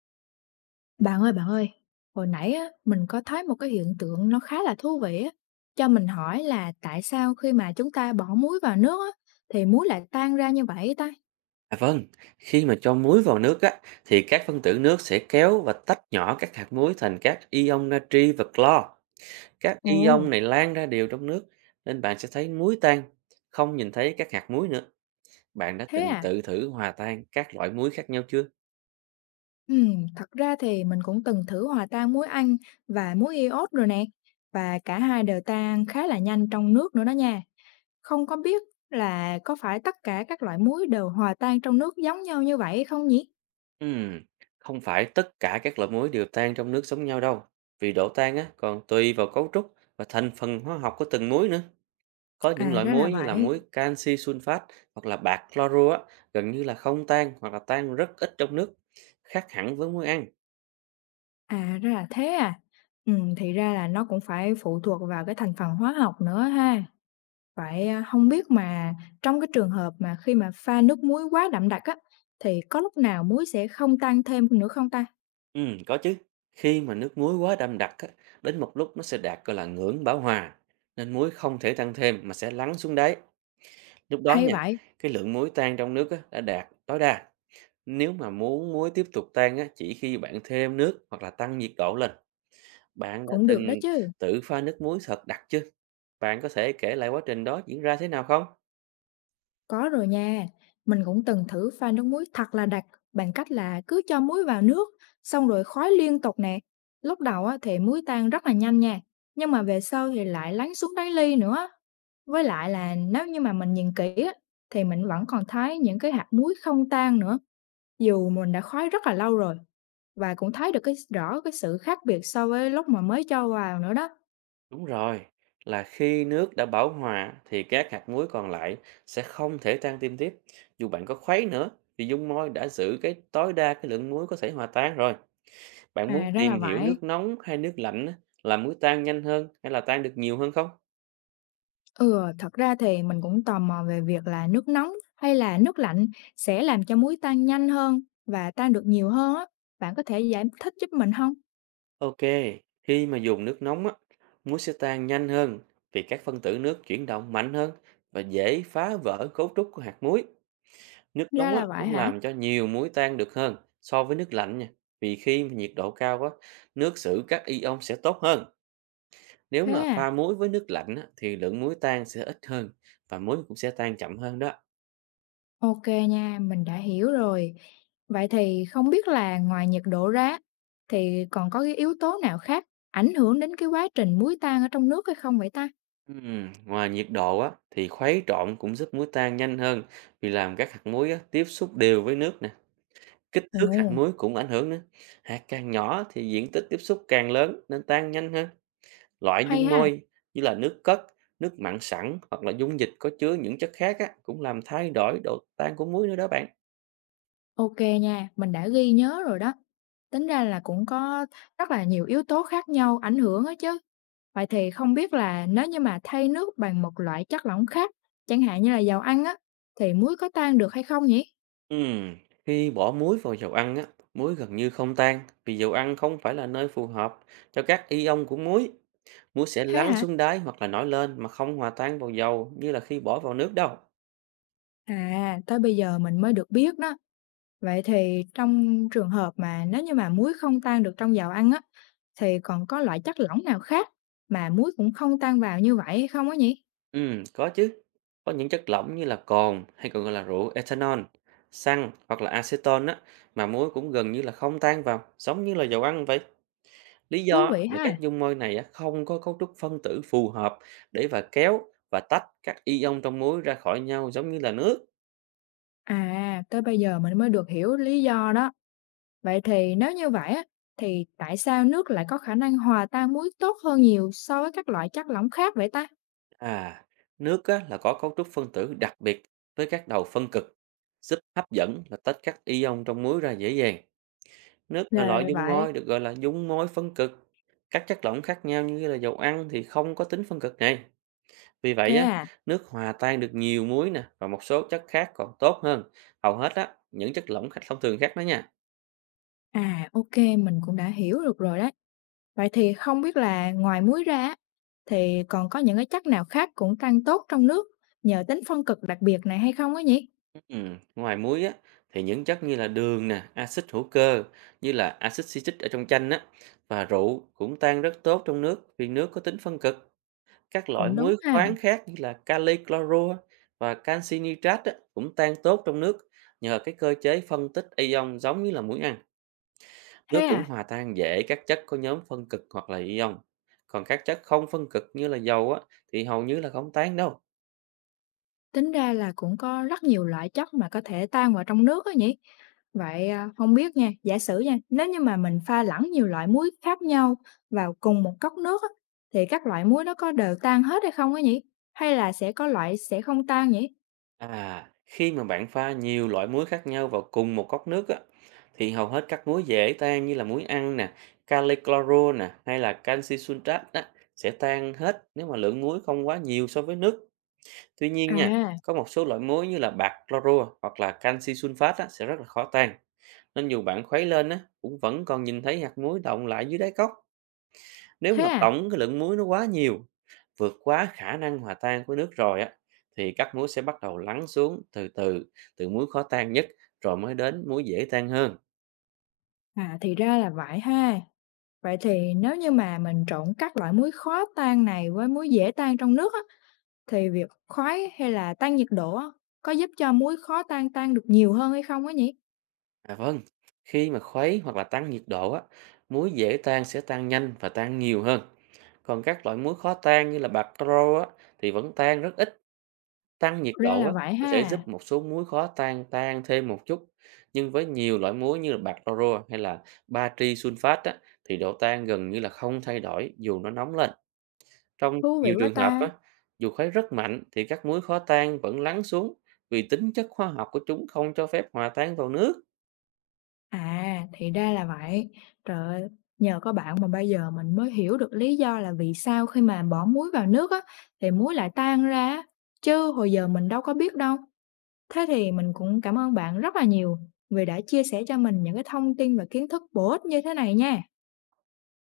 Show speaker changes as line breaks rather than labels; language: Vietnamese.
Bạn ơi, hồi nãy á, mình có thấy một cái hiện tượng nó khá là thú vị á, cho mình hỏi là tại sao khi mà chúng ta bỏ muối vào nước á, thì muối lại tan ra như vậy ta?
À vâng, khi mà cho muối vào nước á, thì các phân tử nước sẽ kéo và tách nhỏ các hạt muối thành các ion natri và clo. Các
Ồ,
ion này lan ra đều trong nước, nên bạn sẽ thấy muối tan, không nhìn thấy các hạt muối nữa. Bạn đã
thế
từng
à?
tự thử hòa tan các loại muối khác nhau chưa?
Ừ, thật ra thì mình cũng từng thử hòa tan muối Anh và muối iốt rồi nè, và cả hai đều tan khá là nhanh trong nước nữa đó nha. Không có biết là có phải tất cả các loại muối đều hòa tan trong nước giống nhau như vậy không nhỉ?
Ừm, Không phải tất cả các loại muối đều tan trong nước giống nhau đâu, vì độ tan á còn tùy vào cấu trúc và thành phần hóa học của từng muối nữa. Có những
À
loại
ra là
muối như là
vậy.
muối canxi sunfat hoặc là bạc chloro á, gần như là không tan hoặc là tan rất ít trong nước, khác hẳn với muối ăn.
À, ra là thế à. Thì ra là nó cũng phải phụ thuộc vào cái thành phần hóa học nữa ha. Vậy, a, hông biết mà trong cái trường hợp mà khi mà pha nước muối quá đậm đặc á, thì có lúc nào muối sẽ không tan thêm nữa không ta?
Ừ, có chứ. Khi mà nước muối quá đậm đặc á, đến một lúc nó sẽ đạt gọi là ngưỡng bão hòa, nên muối không thể tăng thêm mà sẽ lắng xuống đáy. Lúc đó
Hay
nha,
vậy?
cái lượng muối tan trong nước á, đã đạt tối đa. Nếu mà muốn muối tiếp tục tan á, chỉ khi bạn thêm nước hoặc là tăng nhiệt độ lên. Bạn đã
Cũng được đó
từng
chứ.
tự pha nước muối thật đặc chưa? Bạn có thể kể lại quá trình đó diễn ra thế nào không?
Có rồi nha, mình cũng từng thử pha nước muối thật là đặc bằng cách là cứ cho muối vào nước, xong rồi khói liên tục nè. Lúc đầu á, thì muối tan rất là nhanh nha, nhưng mà về sau thì lại lắng xuống đáy ly nữa. Với lại là nếu như mà mình nhìn kỹ á, thì mình vẫn còn thấy những cái hạt muối không tan nữa, dù mình đã khói rất là lâu rồi. Và cũng thấy được cái rõ cái sự khác biệt so với lúc mà mới cho vào nữa đó.
Đúng rồi, là khi nước đã bão hòa thì các hạt muối còn lại sẽ không thể tan tim tiếp. Dù bạn có khuấy nữa thì dung môi đã giữ cái tối đa cái lượng muối có thể hòa tan rồi. Bạn muốn
À ra
tìm
là
hiểu
vậy.
nước nóng hay nước lạnh á, là muối tan nhanh hơn hay là tan được nhiều hơn không?
Ừ, thật ra thì mình cũng tò mò về việc là nước nóng hay là nước lạnh sẽ làm cho muối tan nhanh hơn và tan được nhiều hơn á. Bạn có thể giải thích giúp mình không?
Ok, khi mà dùng nước nóng á, muối sẽ tan nhanh hơn vì các phân tử nước chuyển động mạnh hơn và dễ phá vỡ cấu trúc của hạt muối. Nước
Ra
nóng á,
là vậy
cũng
hả?
làm cho nhiều muối tan được hơn so với nước lạnh nha. Vì khi mà nhiệt độ cao á, nước xử các ion sẽ tốt hơn. Nếu
Thế
mà
à?
pha muối với nước lạnh á, thì lượng muối tan sẽ ít hơn và muối cũng sẽ tan chậm hơn đó.
Ok nha, mình đã hiểu rồi. Vậy thì không biết là ngoài nhiệt độ ra thì còn có cái yếu tố nào khác ảnh hưởng đến cái quá trình muối tan ở trong nước hay không vậy ta?
Ngoài nhiệt độ á, thì khuấy trộn cũng giúp muối tan nhanh hơn vì làm các hạt muối á, tiếp xúc đều với nước nè. Kích
Ồ,
thước hạt muối cũng ảnh hưởng nữa. Hạt càng nhỏ thì diện tích tiếp xúc càng lớn nên tan nhanh hơn. Loại
hay
dung
ha.
môi như là nước cất, nước mặn sẵn hoặc là dung dịch có chứa những chất khác á, cũng làm thay đổi độ tan của muối nữa đó bạn.
Ok nha, mình đã ghi nhớ rồi đó. Tính ra là cũng có rất là nhiều yếu tố khác nhau ảnh hưởng á chứ. Vậy thì không biết là nếu như mà thay nước bằng một loại chất lỏng khác, chẳng hạn như là dầu ăn á, thì muối có tan được hay không nhỉ?
Ừm, Khi bỏ muối vào dầu ăn á, muối gần như không tan vì dầu ăn không phải là nơi phù hợp cho các ion của muối. Muối sẽ
Thế
lắng
hả?
xuống đáy hoặc là nổi lên mà không hòa tan vào dầu như là khi bỏ vào nước đâu.
À, tới bây giờ mình mới được biết đó. Vậy thì trong trường hợp mà nếu như mà muối không tan được trong dầu ăn á, thì còn có loại chất lỏng nào khác mà muối cũng không tan vào như vậy hay không á nhỉ?
Có chứ. Có những chất lỏng như là cồn hay còn gọi là rượu ethanol, xăng hoặc là acetone á, mà muối cũng gần như là không tan vào, giống như là dầu ăn vậy. Lý
Thú
do á
vị
là
ha.
các dung môi này á không có cấu trúc phân tử phù hợp để và kéo và tách các ion trong muối ra khỏi nhau giống như là nước.
À, tới bây giờ mình mới được hiểu lý do đó. Vậy thì nếu như vậy á, thì tại sao nước lại có khả năng hòa tan muối tốt hơn nhiều so với các loại chất lỏng khác vậy ta?
À, nước á là có cấu trúc phân tử đặc biệt với các đầu phân cực, giúp hấp dẫn là tách các ion trong muối ra dễ dàng. Nước là
Là
loại dung
vậy.
môi được gọi là dung môi phân cực. Các chất lỏng khác nhau như là dầu ăn thì không có tính phân cực này. Vì
Thế
vậy á,
à?
nước hòa tan được nhiều muối nè và một số chất khác còn tốt hơn. Hầu hết á, những chất lỏng khác thông thường khác đó nha.
À, ok, mình cũng đã hiểu được rồi đấy. Vậy thì không biết là ngoài muối ra á, thì còn có những cái chất nào khác cũng tan tốt trong nước nhờ tính phân cực đặc biệt này hay không á nhỉ?
Ngoài muối á, thì những chất như là đường nè, axit hữu cơ như là axit citric ở trong chanh á và rượu cũng tan rất tốt trong nước vì nước có tính phân cực. Các loại
Cũng đúng
muối
ha.
khoáng khác như là kali clorua và canxi nitrat á, cũng tan tốt trong nước nhờ cái cơ chế phân tích ion giống như là muối ăn. Nước
Thế
cũng
à?
hòa tan dễ các chất có nhóm phân cực hoặc là ion. Còn các chất không phân cực như là dầu á thì hầu như là không tan đâu.
Tính ra là cũng có rất nhiều loại chất mà có thể tan vào trong nước á nhỉ? Vậy, à, hông biết nha, giả sử nha, nếu như mà mình pha lẫn nhiều loại muối khác nhau vào cùng một cốc nước á, thì các loại muối nó có đều tan hết hay không á nhỉ? Hay là sẽ có loại sẽ không tan nhỉ?
À, khi mà bạn pha nhiều loại muối khác nhau vào cùng một cốc nước á, thì hầu hết các muối dễ tan như là muối ăn nè, kali cloro nè, hay là canxi sunrat á, sẽ tan hết nếu mà lượng muối không quá nhiều so với nước. Tuy nhiên nha,
À,
có một số loại muối như là bạc cloro hoặc là canxi sunfat á, sẽ rất là khó tan. Nên dù bạn khuấy lên á, cũng vẫn còn nhìn thấy hạt muối đọng lại dưới đáy cốc. Nếu
thế
mà
à?
tổng cái lượng muối nó quá nhiều, vượt quá khả năng hòa tan của nước rồi á, thì các muối sẽ bắt đầu lắng xuống từ từ, từ muối khó tan nhất rồi mới đến muối dễ tan hơn.
À, thì ra là vậy ha. Vậy thì nếu như mà mình trộn các loại muối khó tan này với muối dễ tan trong nước á, thì việc khuấy hay là tăng nhiệt độ á, có giúp cho muối khó tan tan được nhiều hơn hay không á nhỉ?
À vâng, khi mà khuấy hoặc là tăng nhiệt độ á, muối dễ tan sẽ tan nhanh và tan nhiều hơn. Còn các loại muối khó tan như là bạc rô á, thì vẫn tan rất ít. Tăng nhiệt
Ra
độ
là
á,
vậy
nó sẽ
ha,
giúp một số muối khó tan tan thêm một chút, nhưng với nhiều loại muối như là bạc oro hay là natri sunfat á, thì độ tan gần như là không thay đổi dù nó nóng lên. Trong
thú vị
nhiều
quá
trường hợp
ta.
á, dù khuấy rất mạnh thì các muối khó tan vẫn lắng xuống vì tính chất hóa học của chúng không cho phép hòa tan vào nước.
À, thì ra là vậy. Trời ơi, nhờ có bạn mà bây giờ mình mới hiểu được lý do là vì sao khi mà bỏ muối vào nước á, thì muối lại tan ra á, chứ hồi giờ mình đâu có biết đâu. Thế thì mình cũng cảm ơn bạn rất là nhiều vì đã chia sẻ cho mình những cái thông tin và kiến thức bổ ích như thế này nha.